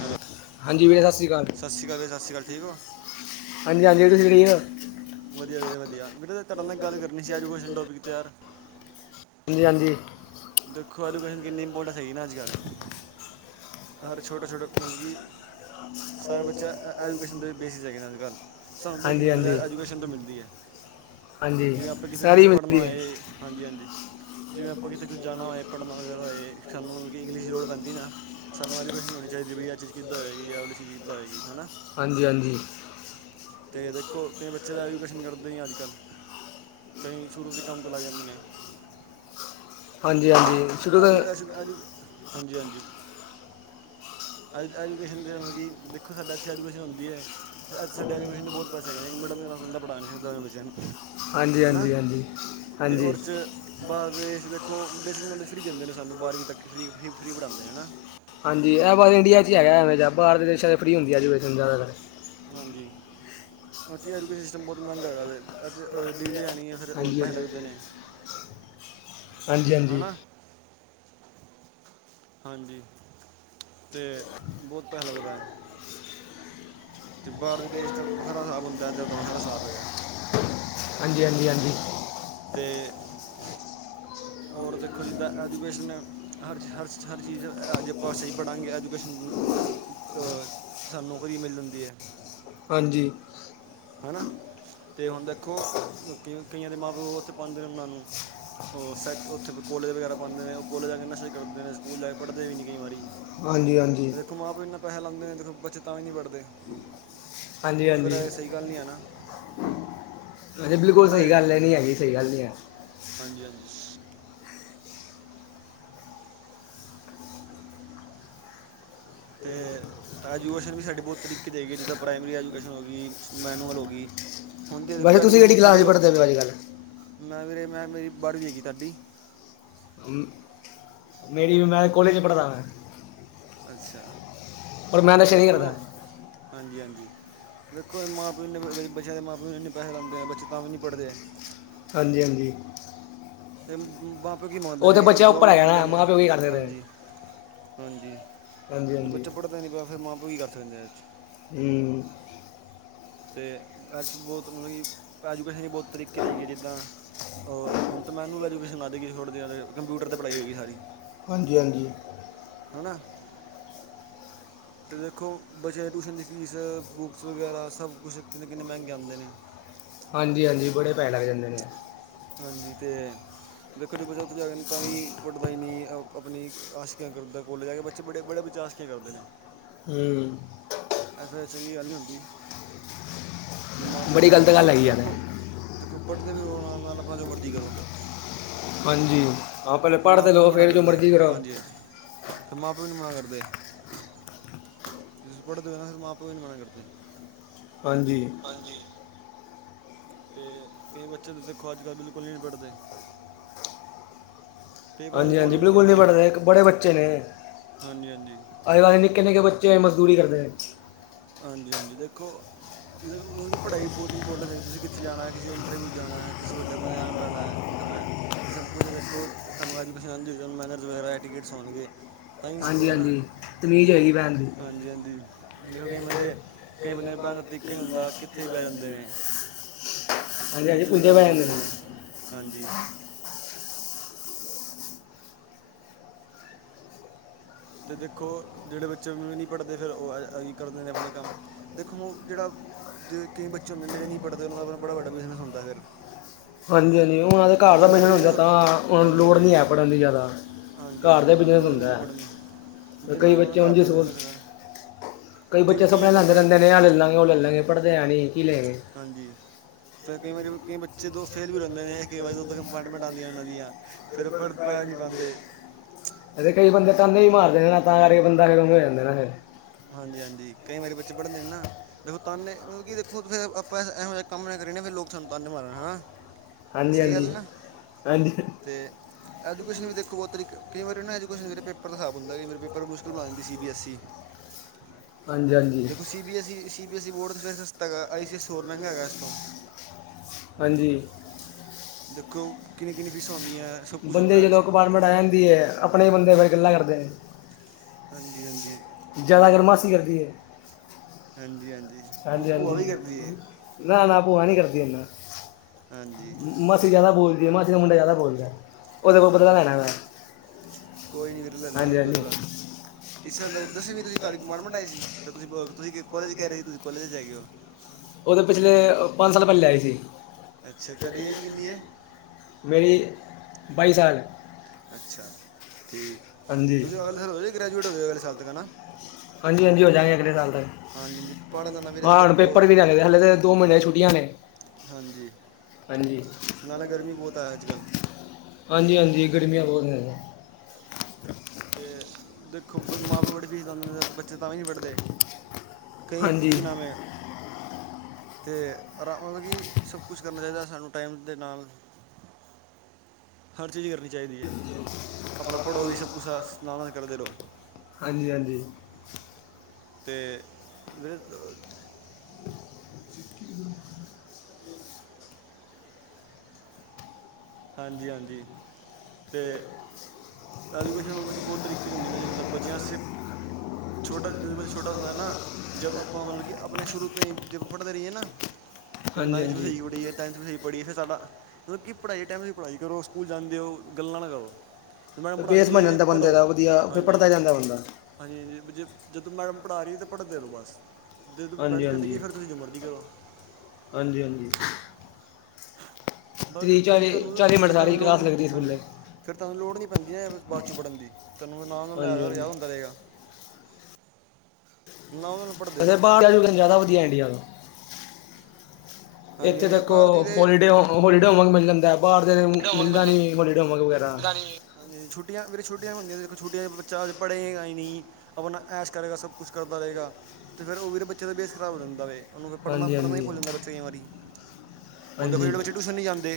Hello. ਹਾਂਜੀ ਵੀਰੇ ਸਤਿ ਸ਼੍ਰੀ ਅਕਾਲ ਸਤਿ ਸ਼੍ਰੀ ਅਕਾਲ। ਭੈ, ਸਤਿ ਸ਼੍ਰੀ ਅਕਾਲ, ਠੀਕ ਹੋ? ਹਾਂਜੀ ਹਾਂਜੀ [unintelligible] ਆ ਵਧੀਆ ਵਧੀਆ ਵਧੀਆ ਵੀਰੇ ਤੁਹਾਡੇ ਨਾਲ ਗੱਲ ਕਰਨੀ ਸੀ ਐਜੂਕੇਸ਼ਨ ਟੋਪਿਕ 'ਤੇ ਯਾਰ ਹਾਂਦੀ-ਹਾਂਜੀ। ਦੇਖੋ ਐਜੂਕੇਸ਼ਨ ਕਿੰਨੀ ਇੰਪੋਰਟੈਂਟ ਹੈਗੀ ਨਾ ਅੱਜ ਕਲ ਹਰ ਛੋਟਾ-ਛੋਟਾ ਵੀ, ਸਾਰਾ ਬੱਚਾ ਐਜੂਕੇਸ਼ਨ ਦੇ ਬੇਸਿਸ ਹੈਗੇ ਨੇ ਅੱਜ-ਕੱਲ। ਸਾਨੂੰ ਦੇਖ ਹਾਂਜੀ ਨੌਲੇਜ ਹਾਂਜੀ ਐਜੂਕੇਸ਼ਨ ਤੋਂ ਮਿਲਦੀ ਹੈ। ਹਾਂਜੀ ਜਿਵੇਂ ਆਪਾਂ ਕਿਤੇ, ਕੁਛ ਸਾਰੀ ਪੜ੍ਹਨਾ ਮਿਲਦੀ ਹੈ ਆਏ ਹਾਂਜੀ ਹਾਂਜੀ ਜਿਵੇਂ ਆਪਾਂ ਕਿਤੇ ਕੁਝ ਜਾਣਾ ਹੋਏ ਪੜ੍ਹਨਾ ਵਗੈਰਾ ਹੋਏ ਸਾਨੂੰ ਮਤਲਬ ਕਿ ਇੰਗਲਿਸ਼ ਦੀ ਲੋੜ ਪੈਂਦੀ ਨਾ ਸਾਨੂੰ ਆਾਰੀ ਪਛ ਨਹੀਂ ਹੋਣੀ ਚਾਹੀਦੀ ਵੀ ਆ ਇਹ ਚੀਜ਼ ਕਿੱਦਾਂ ਹੋਏਗੀ ਆ ਇਹ ਵਾਲੀ ਚੀਜ਼ ਕਿੱਦਾਂ ਹੋਏਗੀ ਹਨਾ ਹਾਂਜੀ ਹਾਂਜੀ ਤੇ ਦੇਖੋ ਕਈ ਬੱਚੇ ਤਾਂ ਐਜੂਕੇਸ਼ਨ ਕਰਦੇ ਨਹੀਂ ਅੱਜ ਕੱਲ ਕਈ ਸ਼ੁਰੂ ਤੋਂ ਹੀ ਕੰਮ ਤੇ ਲੱਗ ਜਾਂਦੇ ਨੇ ਹਾਂਜੀ ਹਾਂਜੀ [unintelligible] ਛੁੱਟੋ ਤਾਂ ਹਾਂਜੀ ਹਾਂਜੀ ਐਜੂਕੇਸ਼ਨ ਦੇ ਮਤਲਬ ਕਿ ਦੇਖੋ ਸਾਡੇ ਇੱਥੇ ਐਜੂਕੇਸ਼ਨ ਹੁੰਦੀ ਐ ਏਥੇ ਸਾਡੇ ਐਜੂਕੇਸ਼ਨ ਦੇ ਬਹੁ ਪੈਸੇ ਹੈਗੇ ਨੇ ਮਿਡਲ ਕਲਾਸ ਬੰਦਾ ਪੜਾ ਨਹੀਂ ਸਕਦਾ ਅਪਨੇ ਬੱਚਿਆਂ ਨੂੰ ਹਾਂਜੀ ਹੈਨਾ ਹਾਂਜੀ ਹਾਂਜੀ ਤੇ ਹਾਂਜੀ ਉਹਦੇ ਚ ਬਾਰ ਦੇਸ਼ ਦੇਖੋ, ਬੇਸਿਕ ਨੌਲੇਜ ਫ੍ਰੀ ਦਿੰਦੇ ਨੇ ਸਾਨੂੰ, ਬਾਰ੍ਹਵੀਂ ਤੱਕ ਫ੍ਰੀ-ਫ੍ਰੀ ਪੜ੍ਹਾਂਦੇ ਨੇ, ਨਾ। ਹਾਂਜੀ ਇਹ ਬਸ ਇੰਡੀਆ ਚ ਹੈਗਾ ਐਵੇਂ ਜੇਹਾ ਬਾਹਰ ਦੇ ਦੇਸ਼ਾਂ ਚ ਫਰੀ ਹੁੰਦੀ ਐਜੂਕੇਸ਼ਨ ਸਾਰਾ ਕੁਛ ਹਾਂਜੀ ਉੱਥੇ ਐਜੂਕੇਸ਼ਨ ਸਿਸਟਮ ਬਹੁਤ ਮਹਿੰਗਾ ਹੈਗਾ ਵੇ ਡਿਗਰੀ ਆਉਣੀ ਨਹੀਂ ਤੇ ਫੇਰ ਹੋਰ ਹਾਂਜੀ ਪੈਸੇ ਹਾਂਜੀ ਲੱਗਦੇ ਨੇ ਹਾਂਜੀ ਹੈ ਹਾਂਜੀ ਨਾ ਹਾਂਜੀ ਤੇ ਬਹੁਤ ਪੈਸਾ ਲੱਗਦਾ ਐ ਅਤੇ ਬਾਹਰਦੇ ਦੇਸ਼ ਦਾ ਵੱਖਰਾ ਸਾਬ ਹੁੰਦਾ, ਇੱਧਰ ਦਾ ਵੱਖਰਾ ਸਾਬ ਹੈਗਾ। ਹਾਂਜੀ-ਹਾਂਜੀ- ਹਾਂਜੀ‌। ਅਤੇ ਹੋਰ ਦੇਖੋ, ਜਿੱਦਾਂ ਐਜੂਕੇਸ਼ਨ ਹਰ, ਹਰ, ਹਰ ਚੀਜ਼, ਹਾਜੇ ਪਾਸੇ ਹੀ ਪੜ੍ਹਾਂਗੇ, ਐਜੂਕੇਸ਼ਨ ਅ ਸਾਨੂੰ ਨੌਕਰੀ ਮਿਲ ਜਾਂਦੀ ਐ ਹਾਂਜੀ। ਹੈ ਨਾ ਤੇ ਹੁਣ ਦੇਖੋ ਕਈਆਂ ਦੇ ਮਾਂ ਪਿਓ ਉੱਥੇ ਪਾਉਂਦੇ ਨੇ ਉਹਨਾਂ ਨੂੰ ਉਹ ਸੈੱਟ ਉੱਥੇ ਕੋਲੇਜ ਵਗੈਰਾ ਪਾਉਦੇ ਨੇ ਉਹ ਕੋਲੇਜ ਵਾਲੇ ਮੈਸੇਜ ਕਰਦੇ ਨੇ ਸਕੂਲ ਜਾ ਕੇ ਪੜ੍ਹਦੇ ਵੀ ਨਹੀਂ ਕਈ ਵਾਰੀ ਹਾਂਜੀ ਹਾਂਜੀ ਦੇਖੋ ਮਾਂ ਪਿਓ ਇਨਾ ਪੈਸਾ ਲਾਉਦੇ ਨੇ ਦੇਖੋ ਬੱਚੇ ਤਾਂ ਵੀ ਨਹੀਂ ਪੜਦੇ ਹਾਂਜੀ ਹਾਂਜੀ ਕੋਈ ਗੱਲ ਨਹੀਂ ਹੈ ਨਾ ਹਾਂਜੀ, ਬਿਲਕੁਲ ਸਹੀ ਗੱਲ ਐ, ਨੀ ਹੈਗੀ, ਸਹੀ ਗੱਲ ਨੀ ਐ। ਹਾਂਜੀ-ਹਾਂਜੀ। ਅਤੇ ਐਜੂਕੇਸ਼ਨ ਵੀ ਸਾਡੇ ਬਹੁਤ ਤਰੀਕੇ 'ਤੇ ਹੈਗੀ, ਜਿੱਦਾਂ ਪ੍ਰਾਇਮਰੀ ਐਜੂਕੇਸ਼ਨ ਹੋ ਗਈ, ਮੈਨੂਅਲ ਹੋ ਗਈ। ਹੁਣ ਦੀ ਵੈਸੇ ਦੇਖੋ ਤੁਸੀਂ ਐਜੂਕੇਸ਼ਨ ਕਿਹੜੀ ਥੋੜਾ ਕਲਾਸ 'ਚ ਜਿਹਾ ਪੜ੍ਹਦੇ ਹੋ ਅੱਜ ਮੈਂ ਵੀੇਰੇ ਮੈਂ ਮੇਰੀ ਬਾਰ੍ਹਵੀ ਹੈਗੀ ਸਾਡੀ ਹੂੰ। ਮੇਰੀ ਮੈਂ ਕੋਲੇਜ ਪੜ੍ਹਦਾ ਮੈਂ ਅੱਛਾ, ਪਰ ਮੈਂ ਨਸ਼ੇ ਨਹੀਂ ਦੇਖੋ ਕਰਦਾ ਹਾਂਜੀ-ਹਾਂਜੀ, ਦੇਖੋ ਮਾਂ-ਪਿਓ ਇੰਨੇ ਬੱਚਿਆਂ ਦੇ ਮਾਂ-ਪਿਓ ਨੂੰ ਇੰਨੇ ਪੈਹੇ ਲਾਂਦੇ ਨੇ, ਬੱਚੇ ਤਾਂ ਵੀ ਨਹੀਂ ਪੜ੍ਹਦੇ। ਹਾਂਜੀ-ਹਾਂਜੀ। ਇਹ ਬਾਂ, ਪਿਓ ਕੀ ਮੰਗਦੇ ਉਹ ਨੇ, ਤੇ ਇੱਕ ਬੱਚਾ ਜੋ ਉੱਪਰ ਵੀ ਹੈਗਾ ਮੰਗਦੇ ਨਾ ਨੇ, ਮਾਂ ਪਿਓ ਕੀ ਕਰ ਸਕਦੇ ਨੇ ਹਾਂਜੀ। ਹਾਂਜੀ। ਹਾਂਜੀ ਹਾਂਜੀ ਬੱਚਾ ਪੜ੍ਹਦਾ ਨਹੀਂ ਪਿਆ, ਫਿਰ ਮਾਂ-ਪਿਓ ਕੀ ਕਰ ਸਕਦੇ ਨੇ, ਐ'ਚ। ਹਮ ਤੇ ਐ'ਚ ਬਹੁਤ ਮਤਲਬ ਕਿ, ਐਜੂਕੇਸ਼ਨ ਦੀ ਬੋਤ ਤਰੀਕੇ ਦੀ ਹੈਗੀ ਆ ਜਿੱਦਾਂ ਉਹ ਹੁਣ ਤਾਂ ਮੈਨੂੰ ਐਜੂਕੇਸ਼ਨ ਆਦੇਗੀ, ਥੋੜੇ ਦਿਨਾਂ ਤਕ, ਕੰਪਿਊਟਰ 'ਤੇ ਪੜ੍ਹਾਈ ਹੋਏਗੀ ਸਾਰੀ। ਹਾਂਜੀ-ਹਾਂਜੀ। ਹਣਾ। ਤੁਹੀ ਦੇਖੋ ਬਚ ਦੀ ਟਿਊਸ਼ਨ ਦੀ ਫੀਸ, ਬੁੱਕਸ ਵਗੈਰਾ ਸਭ ਕੁਛ ਕਿੰਨੇ ਕਿੰਨੇ ਮਹਿੰਗੇ ਆਉਂਦੇ ਨੇ ਹਾਂਜੀ-ਹਾਂਜੀ, ਬੜੇ ਪੈਹੇ ਲੱਗ ਜਾਂਦੇ ਨੇ। ਹਾਂਜੀ ਤੇ ਦੇਖੋ ਦੇਖੋ [unintelligible] ਆਸ਼ਕੀਆਂ ਕਕਰਨੀਆਂ ਕੋਲੇਜ ਜਾ ਕੇ ਬੱਚ ਬੜੇ ਬੜੇ [unintelligible] ਕਿ ਕਰਦੇ ਨੇ ਹੂੰ ਐ ਫੇਰ ਚੰਗੀ ਗੱਲ ਨਹੀਂ ਹੁੰਦੀ ਦਿਮਾਗ ਬੜੀ ਤੁਹਾਡੇ ਨੇ ਗਲਤ ਤੇ ਗੱਲ ਪੜ੍ਹੋ ਹੈਗੀ ਯਾਰ ਦੇਖੋ ਦੇਖੋ ਪੜ੍ਹਦੇ ਵੀ ਰਹੋ ਨਾਲ ਨਾਲ ਆਪਣਾ ਜੋ ਮਰਜ਼ੀ ਕਰੋ ਹਾਂਜੀ ਹਾਂ ਪਹਿਲੇ ਫਿਰ ਪੜ੍ਹ ਮਾਂ ਤੇ ਪਿਓ ਨੂੰ ਲਓ ਮਨਾ ਫਿਰ ਜੋ ਕਰਦੇ ਮਰਜ਼ੀ ਕਰੋ ਹਾਂਜੀ ਫਿਰ ਮਾਂ ਪਿਓ ਵੀ ਨਹੀ ਮਨਾ ਕਰਦੇ ਤੁਸੀ ਪੜ੍ਹ ਦੇ ਓ ਨਾ ਫੇਰ ਮਾਂ ਪਓ ਵੀ ਨਹੀਂ ਮਨਾ ਕਰਦੇ ਹਾਂਜੀ ਹਾਂਜੀ। ਤੇ ਕਈ ਬੱਚੇ ਤਾਂ ਦੇਖੋ ਅੱਜ ਕੱਲ ਬਿਲਕੁਲ ਵੀ ਨਹੀਂ ਪੜ੍ਹਦੇ ਪੇਪਰਾਂ ਦੇ ਕੋਲ ਹਾਂਜੀ-ਹਾਂਜੀ, ਵੀ ਬਿਲਕੁਲ ਨਹੀਂ ਪੜ੍ਹਦੇ ਪੜਦੇ, ਬੜੇ ਬੱਚੇ ਨੇ। ਹਾਂਜੀ ਹਾਂਜੀ ਅੱਜ ਕੱਲ੍ਹ ਨਿੱਕੇ ਨਿੱਕੇ ਬੱਚੇ ਮਜ਼ਦੂਰੀ ਕਰਦੇ ਨੇ ਹਾਂਜੀ ਹਾਂਜੀ ਦੇਖੋ ਮੇਰਾ ਮਤਲਬ ਕਿ ਪੜ੍ਹਾਈ ਬਹੁਤ ਇੰਪੋਰਟੈਂਟ ਹੈ ਤੁਸੀਂ ਕਿੱਥੇ ਜਾਣਾ ਕਿਸੇ ਇੰਟਰਵਿਊ ਜਾਣਾ ਕਿਸੇ ਵੱਡੇ ਬੰਦੇ ਨਾਲ ਬਹਿਣਾ ਉੱਠਣਾ ਹੈ ਸਭ ਕੁਛ ਦੇਖੋ ਤੁਹਾਨੂੰ ਅੱਜ ਪਹਿਚਾਨ ਮੈਨਰਸ ਵਗੈਰਾ ਐਟਿਕੇਟਸ ਹੋਣਗੇ ਤਾਂ ਹੀ ਹਾਂਜੀ ਸਿੱਖੋਗੇ ਨਾ, ਹਾਂਜੀ ਤਮੀਜ਼ ਹੋਏਗੀ ਭੈਣ ਦੀ ਹਾਂਜੀ-ਹਾਂਦੀ। ਦੇਖੋ ਕਈ ਬੰਦੇ, ਕਈ ਬੰਦੇ ਨੂੰ ਪੈਣ ਦਾ ਤਰੀਕਾ ਨੀ ਹੁੰਦਾ, ਕਿੱਥੇ ਬੈ ਜਾਂਦੇ ਨੇ। ਹਾਂਜੀ ਹਾਂਜੀ ਕਿੱਥੇ ਵੀ ਪੁੰਜੇ ਗੰਧ ਪੈ ਪਾਉਂਦੇ ਜਾਂਦੇ ਨੇ ਹਾਂਜੀ ਅਤੇ ਦੇਖੋ, ਜਿਹੜੇ ਬੱਚੇ ਨਹੀਂ ਪੜ੍ਹਦੇ ਫਿਰ ਉਹ ਆਹੀ ਕਰਦੇ ਨੇ ਆਪਣੇ ਕੰਮ। ਦੇਖੋ ਜਿਹੜਾ ਜੇ ਕਈ ਬੱਚੇ ਹੁੰਦੇਨ, ਜਿਹੜੇ ਨਹੀਂ ਪੜ੍ਹਦੇਨ, ਓਹਨਾਂ ਦਾ ਬੜਾ ਵੱਡਾ ਬੀਜ਼ਨਸ ਹੁੰਦਾ, ਫਿਰ। ਹਾਂਜੀ-ਹਾਂਜੀ, ਉਹਨਾਂ ਦੇ ਘਰ ਦਾ ਜਿਹਨਾਂ ਬਿਜਨ ਬਿਜ਼ਨਸ ਹੁੰਦਾ, ਤਾਂ ਓਹਨਾ ਨੂੰ ਹਾਂਜੀ ਲੋੜ ਹਾਂਜੀ ਨੀ ਹੈ, ਪੜਨ ਦੀ ਜਾਦਾ। ਹਾਂਜੀ ਘਰ ਹਾਂਜੀ ਉਹਨਾਂ ਦਾ ਨੂੰ ਬਿਜ਼ਨਸ ਲੋੜ ਨਹੀਂ ਹੁੰਦਾ ਹੁੰਦੀ ਪੜ੍ਹਨ ਦੀ ਹੈ ਜਿਹਨਾਂ ਕਈ ਦਾ ਆਪਣਾ ਬੱਚੇ ਘਰ ਉਂਝ ਦਾ ਬਿਜ਼ਨਸ ਹੈਗਾ ਕਈ ਜੀ ਬੱਚੇ ਕਈਆਂ ਸਪਨੇ ਕੋਲ ਲੈਂਦੇ ਪੈਸਾ ਰੈਂਦੇ ਨੇ, ਆਹ ਲੈ ਲਾਂਗੇ, ਉਹ ਲ੍ਹੈ ਲਾਂਗੇ, ਪੜ੍ਹਦੇ ਹੈ ਨੀ, ਕੀ ਲੈ ਗਏ ਹਾਂਜੀ ਫਿਰ ਕਈ ਵਾਰੀ, ਕਈ ਬੱਚੇ ਦੋ ਫੇਲ ਵੀ ਰਹਿੰਦੇ ਨੇ, ਕਈ ਵਾਰੀ ਦੋੋਂ ਕੰਪਾਰਮੇਂਟ ਆਂਦੀਆ ਉਹਨਾ ਦੀਆਂ। ਫਿਰ ਓਹ ਪੜ ਤਾਂ ਨਹੀਂ ਪਾਉਂਦੇ ਅੱਛਾ ਕਈ ਬੰਦੇ ਤਾਨੇ ਵੀ ਮਾਰਦੇ ਨੇ ਨਾ ਤਾਂ ਕਰਕੇ ਬੰਦਾ ਲੜਨ ਨੂੰ ਹੋ ਜਾਂਦਾ ਏ ਨਾ ਫੇਰ ਹਾਂਜੀ- ਹਾਂਜੀ ਕਈ ਵਾਰੀ ਬੱਚੇ ਪੜ੍ਹਨ ਦੇ ਨੇ ਨਾ ਦੇਖੋ ਤਾਨੇ, ਮਤਲਬ ਕਿ ਦੇਖੋ ਫਿਰ ਆਪਾਂ ਇਹੋ ਜਿਹਾ ਕੰਮ ਨਾ ਕਰੀਏ, ਫਿਰ ਲੋਕ ਸਾਨੂੰ ਤਾਂਨੇ ਮਾਰਨ ਹਨਾ। ਹਾਂਜੀ ਸਹੀ ਹਾਂਜੀ ਗੱਲ ਨਾ, ਹਾਂਜੀ ਤੇ ਐਜੂਕੇਸ਼ਨ ਵੀ ਦੇਖੋ ਬਹੁਤ ਤਰੀ--ਕੇ ਕਈ ਵਾਰੀ ਨਾ ਐਜਕੇਸ਼ਨ ਪੇਪਰ ਤਾਂ ਖਰਾਬ ਹੁੰਦਾ ਕਿ, ਫਿਰ ਪੇਪਰ ਮੁਸ਼ਕਿਲ ਬਣਾ ਦਿੰਦੀ ਸੀਬੀਐੱਸ ਈ। ਹਾਂਜੀ-ਹਾਂਜੀ। ਦੇਖੋ C B S E, C B S E board ਫਿਰ ਸਸਤਾ ਹੈਗਾ, ਆਈ ਸੀ ਐੱਸ, ਹੋਰ ਮੈਂਗਾ ਹੈਗਾ ਇਸ ਤੋਂ। ਹਾਂਜੀ ਦੇਖੋ ਕਿੰਨੀ-ਕਿੰਨੀ ਫੀਸਾਂ ਹੁੰਦੀਆਂ ਸਭ ਕੁਛ ਹੁੰਦਾ ਇਹਦੇ 'ਚ ਪੜਾ ਜਾਂਦੀ ਹੈ। ਆਪਣੇ ਬੰਦੇ ਫਿਰ ਗੱਲਾਂ ਕਰਦੇ ਨੇ। ਹਾਂਜੀ- ਹਾਂਜੀ। ਜ਼ਿਆਦਾ ਕਰ ਮਾਸੀ ਕਰਦੀ ਹੈ। ਹਾਂਜੀ-ਹਾਂਜੀ ਭੂ ਭੂਆ ਵੀ ਕਰਦੀ ਹੈ। ਨਾ-ਨਾ ਭੂਆ ਨਹੀਂ ਕਰਦੀ ਹੈ ਹਾਂਜੀ ਮਾਸੀ ਜ਼ਿਆਦਾ ਬੋਲਦੀ ਹੈ ਮਾਸੀ ਮੁੰਡਾ ਜ਼ਿਆਦਾ ਬੋਲਦਾ ਹੈ। ਉਹਦੇ ਕੋਲੋ ਬਦਲਾ ਲੈਣਾ ਮੈਂ ਕੋਈ ਨਹੀਂ ਵੀਰੇ ਲੈ ਲੈਣਾ ਹਾਂਜੀ- ਤੁਸੀਂ ਹਾਂਜੀ ਬਦਲਾ ਇਸ ਤਰ੍ਹਾਂ ਦੱਸਵੀ ਤੁਸੀਂ ਤੁਹਾਡੀ ਕਮਾਰਟਮਟ ਆਏ ਸੀ ਤਾਂ ਤੁਂ ਤੁਸੀਂ ਕ ਕੋਲੇਜ 'ਚ ਰਹੇ ਸੀ ਤੁਸੀਂ ਕੋਲੇਜ 'ਚ ਜਾ ਗਏ ਹੋ। ਉਹਦੇ ਪਿਛਲੇ ਪੰਜ ਸਾਲ ਪਹਿਲੇ ਆਈ ਸੀ। ਅੱਛਾ ਤੁਹਾਡੀ ਏਜ ਕਿੰਨੀ ਹੈ ਮੇਰੀ, ਬਾਈ ਸਾਲ। ਅੱਛਾ ਠੀਕ ਹਾਂਜੀ 'ਤੁਸੀਂ ਅਗਲੇ ਸਾਲ ਹੋ ਗ੍ਰੈਜੂਏਟ ਹੋ ਅਗਲੇ ਸਾਲ ਤਕ ਹਨਾਂ। ਹਾਂਜੀ ਹਾਂਜੀ ਹੋ ਜਾਂਗੇ ਅਗਲੇ ਸਾਲ ਪਹਾੜਾਂ ਦਾ ਨਾ ਤੱਕ। ਵੀਰੇ ਹਾਂ ਹੁਣ ਦੇਖੋ ਪੇਪਰ ਵੀ ਲੈਣੇ ਹਲੇ ਤਾਂ ਦੋ ਮਹੀਨੇ ਛੁਟੀਆਂ ਨੇ। ਹਾਂਜੀ ਨਾਲ ਗਰਮੀ ਬਹੁਤ ਆਇਆ ਅੱਜ ਕੱਲ੍ਹ। ਹਾਂਜੀ-ਹਾਂਜੀ ਗਰਮੀਆਂ ਬਹੁਤ ਨੇ। ਅਤੇ ਦੇਖੋ ਮਾਂ ਪਿਓ ਬੜੀ ਫੀਸ ਲਾਦੇ ਨੇ ਬੱਚੇ ਤਾਂ ਨਹੀਂ ਪੜ੍ਹਦੇ। ਕਈ ਤੇ ਹਾਂਜੀ ਕੀ ਨਾਮ ਏ। ਅਤੇ ਰਾਰਾ ਮਤਲਬ ਕਿ ਸਭ ਕੁਛ ਕਰਨਾ ਚਾਹੀਦਾ ਸਾਨੂੰ ਟਾਈਮ ਦੇ ਨਾਲ ਹਰ ਚੀਜ਼ ਕਰਨੀ ਚਾਹੀਦੀ ਹੈ ਆਪਣਾ ਪੜੋ ਵੀ ਸਭ ਕੁਛ ਦਾ ਸਲਾਹਾਂ ਵੀ ਕਰਦੇ ਰਹੋ। ਹਾਂਜੀ -ਹਾਂਜੀ ਤੇ ਵੀ ਹਾਂਜੀ- ਹਾਂਜੀ ਤੇ ਐਜੂਕੇਸ਼ਨ ਮਤਲਬ ਕਿ ਬਹੁਤ ਤਰੀਕੇ ਦੀ ਹੁੰਦੀ ਨਾ ਜਿਸਾਂ ਬੱਚਿਆ ਸ ਛੋਟਾ ਜਿ ਬੱਚਾ ਛੋਟਾ ਹੁੰਦਾ ਨਾ। ਜਬ ਆਪਾਂ ਮਤਲਬ ਆਪਾਂ ਆਪਣੇ ਸ਼ੁਰੂ ਤੋਂ ਹੀ ਜੇ ਪੜ੍ਹਦੇ ਰਹੀਏ ਨਾ ਫਿਰ ਹਾਂਜੀ ਨਾਈਨਥ ਵੀ ਹਾਂਜੀ ਸਹੀ ਬੜੀ ਏ। ਟੈਂਨਥ ਵੀ ਸਹੀ ਪੜ੍ਹੀਏ ਫਿਰ ਸਾਡਾ ਮਤਲਬ ਕੀ ਪੜ੍ਹਾਈ ਹੈ ਟੈਮ ' ਦੀ ਪੜ੍ਹਾਈ ਕਰੋ ਸਕੂਲ ਜਾਂਦੇ ਹੋ ਗੱਲਾਂ ਨਾ ਕਰੋ। ਮੈਮ ਬੇਸ ਪੜ੍ਹਾਉਂਦੀ ਬਣ ਹੈ ਜਾਂਦਾ ਬੰਦੇ ਪੜ੍ਹੋ ਦਾ ਵਧੀਆ ਫਿਰ ਹਾਂਜੀ'। ਪੜਦਾ ਜਾਂਦਾ ਬੰਦਾ ਹਾਂਜੀ- ਹਾਂਜੀ ਜ ਜਦੋਂ ਮੈਡਮ ਪੜ੍ਹਾ ਰਹੀ ਤਾਂ ਪੜ੍ਹਦੇ ਰਹੋ ਬਸ। ਜਦ ਹਾਂਜੀ ਬੈਨੀਫਿਟ ਗਈ ਹਾਂਜੀ ਫਿਰ ਤੁਸੀਂ ਜੌ ਮਰਜ਼ੀ ਕਰੋ। ਹਾਂਜੀ ਹਾਂਜੀ। ਬਸ ਜ ਤੀਹ ਫਿਰ ਚਾਲੀ ਤੁਹਾਨੂੰ ਚਾਲੀ ਮਿੰਟ ਫਿਰ ਤੁਹਾਨੂੰ ਸਾਰੀ ਲੋੜ ਕਲਾਸ ਨਹੀਂ ਲੱਗਦੀ ਸਕੂਲੇ ਹਾਂਜੀ ਫਿਰ ਤੁਹਾਨੂੰ ਲੋੜ ਨਹੀਂ ਪੈਂਦੀ ਹੈ ਬਾਅਦ ਚੋਂ ਵੜਨ ਦੀ ਤਹਾਨੂੰ ਨਾਲ ਹਾਂਜੀ -ਨਾਲ ਹਾਂਜੀ ਯਾਦ ਹੁੰਦਾ ਰਹੇਗਾ। ਨਾਲ ਨਾਲ ਪੜ੍ਹਦੇ ਹ ਰਹੋ ਬਾਹਰ ਵੱਲ ਫਿਰ ਜ਼ਿਆਦਾ ਵਧੀਆ ਇੰਡੀਆ ਤੋ। ਹਾਂਜੀ ਇੱਥੇ ਹਾਂਜੀ ਫਿਰ ਤੱਕ ਬਾਹਰ ਦੀ ਦੇ ਪੋਲੀਡੇ ਹੋ ਹੋਲੀ ਡੋਹੋਮ ਵਰਕ ਮਿਲ ਜਾਂਦਾ ਬਾਹਰ ਦੇ ਮਿਲਦਾ ਨਹੀਂ ਹੋਲੀ ਡੇ ਹੋਮ ਵਰਕ ਵਗੈਰਾ। ਦਾ ਨਹੀਂ ਹਾਂਜੀ ਛੁੱਟੀਆਂ ਵੀਰੇ ਛੁੱਟੀਆਂ ਚ ਬੱਚਾ ਹਜੇ ਪੜ੍ਹੇਗਾ ਹੀ ਨਹੀਂ। ਆਪਣਾ ਐਸ਼ ਕਰੇਗਾ ਸਭ ਕੁਛ ਕਰਦਾ ਰਹੇਗਾ ਅਤੇ ਫਿਰ ਉਹ ਵੀ ਬੱਚੇ ਦਾ ਬੇਸ ਖ਼ਰਾਬ ਰਹਿੰਦਾ ਵਵੇ ਉਹਨੂੰ ਫਿਰ ਪੜ੍ਹਨਾ ਹਾਂਜੀ ਪੜ੍ਹਨਾ ਹੀ ਹਾਂਜੀ ਭੁਲ ਜਾਂਦਾ ਬੱਚੇ ਕਈ ਵਾਰੀ ਹੁਣ ਦੇਖੋ ਹਾਂਜੀ ਜਿਹੜੇ ਬੱਚੇ ਟਿਊਸ਼ਨ ਨਹੀਂ ਜਾਂਦੇ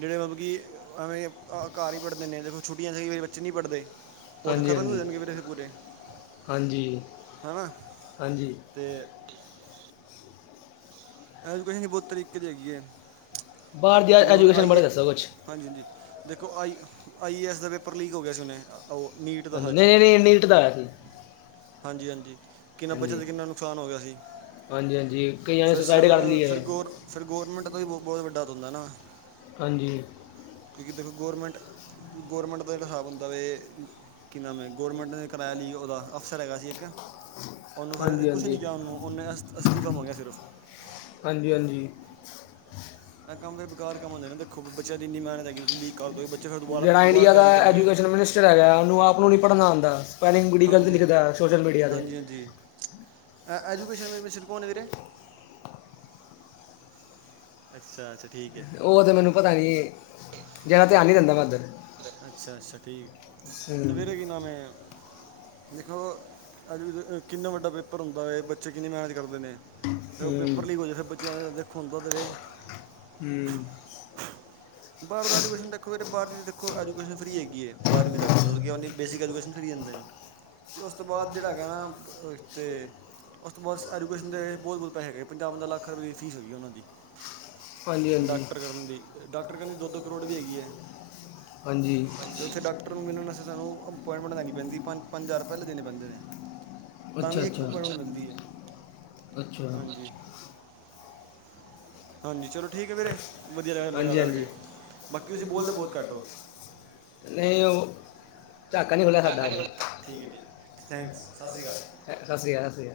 ਜਿਹੜੇ ਮਤਲਬ ਕਿ ਐਵੇਂ ਘਰ ਹੀ ਪੜ੍ਹਦੇ ਨੇ ਦੇਖੋ ਛੁੱਟੀਆਂ ਬੱਚੇ ਨਹੀਂ ਪੜ੍ਹਦੇ। ਉਹ ਹਾਂਜੀ ਖ਼ਤਮ ਹੋ ਹਾਂਜੀ ਜਾਣਗੇ ਵੀਰੇ ਫਿਰ ਪੂਰੇ ਹਾਂਜੀ ਹੈਨਾ। ਹਾਂਜੀ ਤੇ ਐਜੂਕੇਸ਼ਨ ਬਹੁਤ ਤਰੀਕੇ ਦੀ ਹੈਗੀ ਹੈ, ਬਾਹਰ ਦੀ ਜਿਵੇਂ ਹੁਣ ਐਜੂਕੇਸ਼ਨ ਆਈ ਬਾਰੇ ਏ ਦੱਸੋ ਕੁਛ ਹਾਂਜੀ ਹਾਂਜੀ, ਦੇਖੋ ਆਈ ਆਈ ਏ ਐੱਸ ਦਾ ਪੇਪਰ ਲੀਕ ਹੋ ਗਿਆ ਸੀ ਹੁਣੇ, ਓ ਨੀਟ ਦਾ ਸੱਚ। ਏ ਨੀਟ ਦਾ ਏ। ਹਾਂਜੀ ਹਾਂਜੀ ਕਿੰਨਾ ਬੱਚਿਆਂ ਹਾਂਜੀ ਦਾ ਕਿੰਨਾ ਨੁਕਸਾਨ ਹੋ ਗਿਆ ਸੀ, ਹਾਂਜੀ ਹਾਂਜੀ ਕਈਆਂ ਨੇ ਫਿਰ ਸਿਰਫ, ਸੁਸਾਈਡ ਕਰ ਲਈ ਫਿਰ ਹੈ ਗੋਰ ਫਿਰ ਗੋਵਰਨਮੈਂਟ ਦਾ ਵੀ ਬਹੁਤ -ਬਹੁਤ ਵੱਡਾ ਬੰਦਾ ਐ ਨਾ। ਹਾਂਜੀ। ਕਿਉਂਕਿ ਦੇਖ ਗੌਰਮੈਂਟ ਗੌਰਮੈਂਟ ਦਾ ਹਿਸਾਬ ਹੁੰਦਾ ਵੀ ਕਿੰਨਾ ਮੈਂ ਗੌਰਮੈਂਟ ਨੇ ਕਰਾਇਆ ਲਈ ਉਹਦਾ ਅਫਸਰ ਹੈਗਾ ਸੀ ਇੱਕ, ਉਹਨੂੰ ਫਿਰ ਹਾਂਜੀ ਕੁਛ ਹਾਂਜੀ ਨਹੀਂ ਕਿਹਾ, ਉਹਨੂੰ ਉਹਨੇ ਅਸ ਅਸਤੀਫਾ ਮੰਗਿਆ ਸਿਰਫ ਹਾਂਜੀ ਹਾਂਜੀ ਇਹ ਕੰਮ ਬਕਾਰ ਕੰਮ ਹੁੰਦੇ, ਦੇਖੋ ਬੱਚਿਆਂ ਦੀ ਇੰਨੀ ਮਿਨਹਤ ਹੈਗੀ, ਤੁਸੀਂ ਲੀਕ ਕਰਦੋ ਬ ਜਿੜਾ ਇੰਡੀਆ ਦਾ ਐਜੂਕੇਸ਼ਨ ਮਿਨਿਸਟਰ ਹੈਗਾ ਉਹਨੂੰ ਆਪ ਨੂੰ ਨੀ ਪੜ੍ਹਨ ਆਉਂਦਾ, ਸਪੈਲਿੰਗ ਬੜੀ ਗਲਤ ਲਿਖਦਾ ਸੋਸ਼ਲ ਮੀਡੀਆ ਤੇ ਜੀ ਐਜੂਕੇਸ਼ਨ ਮਿਨਿਸਟਰ ਕੋਣ ਐ ਵੀਰੇ। ਅੱਛਾ ਅੱਛਾ ਠੀਕ ਹੈ। ਉਹ ਤਾਂ ਮੈਨੂੰ ਪਤਾ ਨਹੀਂ, ਜਾਦਾ ਧਿਆਨ ਨਹੀਂ ਦਿੰਦਾ ਮੈਂ ਇੱਧਰ ਅੱਛਾ ਅੱਛਾ ਠੀਕ 'ਤੇ ਫਿਰ ਕੀ ਨਾਂਮ ਹੈ? ਦੇਖੋ ਅੱਜ ਕਿੰਨਾ ਵੱਡਾ ਪੇਪਰ ਹੁੰਦਾ ਇਹ, ਬੱਚੇ ਕਿੰਨੀ ਮੇਹਨਤ ਕਰਦੇ ਨੇ ਫਿਰ ਉਹ ਪੇਪਰ ਲੀਕ ਹੂੰ ਹੋ ਜਾਏ, ਫਿਰ ਬੱਚਿਆਂ ਦੇ, ਦੇਖੋਂ ਹੁਂਦੇ ਨੇ ਹੂ ਬਾਹਰ ਦਾ ਐਜੂਕੇਸ਼ਨ ਦੇਖੋ, ਬਾਹਰ ਦੀ ਅਜੂਕੇਸ਼ਨ ਫ੍ਰੀ ਹੈਗੀ ਬਾਰਵੀਂ ਤੱਕ। ਮਤਲਬ ਕਿ ਆਪਣੀ ਬੇਸਿਕ ਐਜੂਕੇਸ਼ਨ ਫ੍ਰੀ ਜਾਂਦੇ ਨੇ, ਤੇ ਉਸ ਤੋਂ ਬਾਅਦ ਜਿਹੜਾ ਹੈਗਾ ਨਾ ਅਤੇ ਉਸ ਤੋਂ ਬਾਅਦ ਐਜੂਕੇਸ਼ਨ ਦੇ ਵਿੱਚ ਬਹੁਤ ਬਹੁਤ ਪੈਸੇ ਹੈਗੇ, ਪੰਜਾਹ ਪੰਜਾਹ ਲੱਖ ਰਪਏ ਫੀਸ ਗਈ ਉਹਨਾਂ ਦੀ! ਹਾਂਜੀ ਹਾਂਜੀ ਡਾਕਟਰ ਕਰਨ ਦੀ ਅਤੇ ਡਾਕਟਰ ਕਹਿੰਦੇ ਦੋ ਦੋ ਕਰੋੜ ਵੀ ਹੈਗੀ ਹੈ, ਹਾਂਜੀ ਉੱਥੇ ਡਾਕਟਰ ਨੂੰ ਮਿਲਣ ਵਾਸਤੇ ਸਾਨੂੰ ਅਪੋਇਟਮੈਂਟ ਲੈਣੀ ਪੈਂਦੀ, ਪੰਜ ਹਜਾਰ ਪਹਿਲੇ ਦੇਣੇ ਪੈਂਦੇ ਨੇ ਤਾਂ ਅੱਛਾ ਵੀ ਇੱਕ ਅੱਛਾ ਅੱਪੋਇੰਟਮੈਂਟ ਮਿਲਦੀ ਹੈ ਅੱਛਾ ਹਾਂਜੀ। ਹਾਂਜੀ ਚਲੋ ਠੀਕ ਹੈ ਵੀਰੇ, ਵਧੀਆ ਲਗਇਆ ਤੁਹਾਡੇ ਨਾਲ ਹਾਂਜੀ ਗੱਲ ਹਾਂਜੀ ਕਰਕੇ, ਬਾਕੀ ਤੁਸੀਂ ਬੋਲਦੇ ਬਹੁਤ ਘੱਟ ਹੋ ਨਹੀਂ ਉਹ, ਝਾਕਾ ਨਹੀਂ ਖੁੱਲਾਂ ਸਾਡਾ ਝਾਕਾ ਹਜੇ, ਨਹੀਂ ਠੀਕ ਹੈ ਠੀਕ ਮੈਂ ਥੈਂਕਸ ਸਤਿ ਸੁੱਤਾ ਸ਼੍ਰੀ ਅਕਾਲ ਸੀਗਾ। ਸਤਿ ਸ੍ਰੀ ਅਕਾਲ, ਸਤਿ ਸ੍ਰੀ ਅਕਾਲ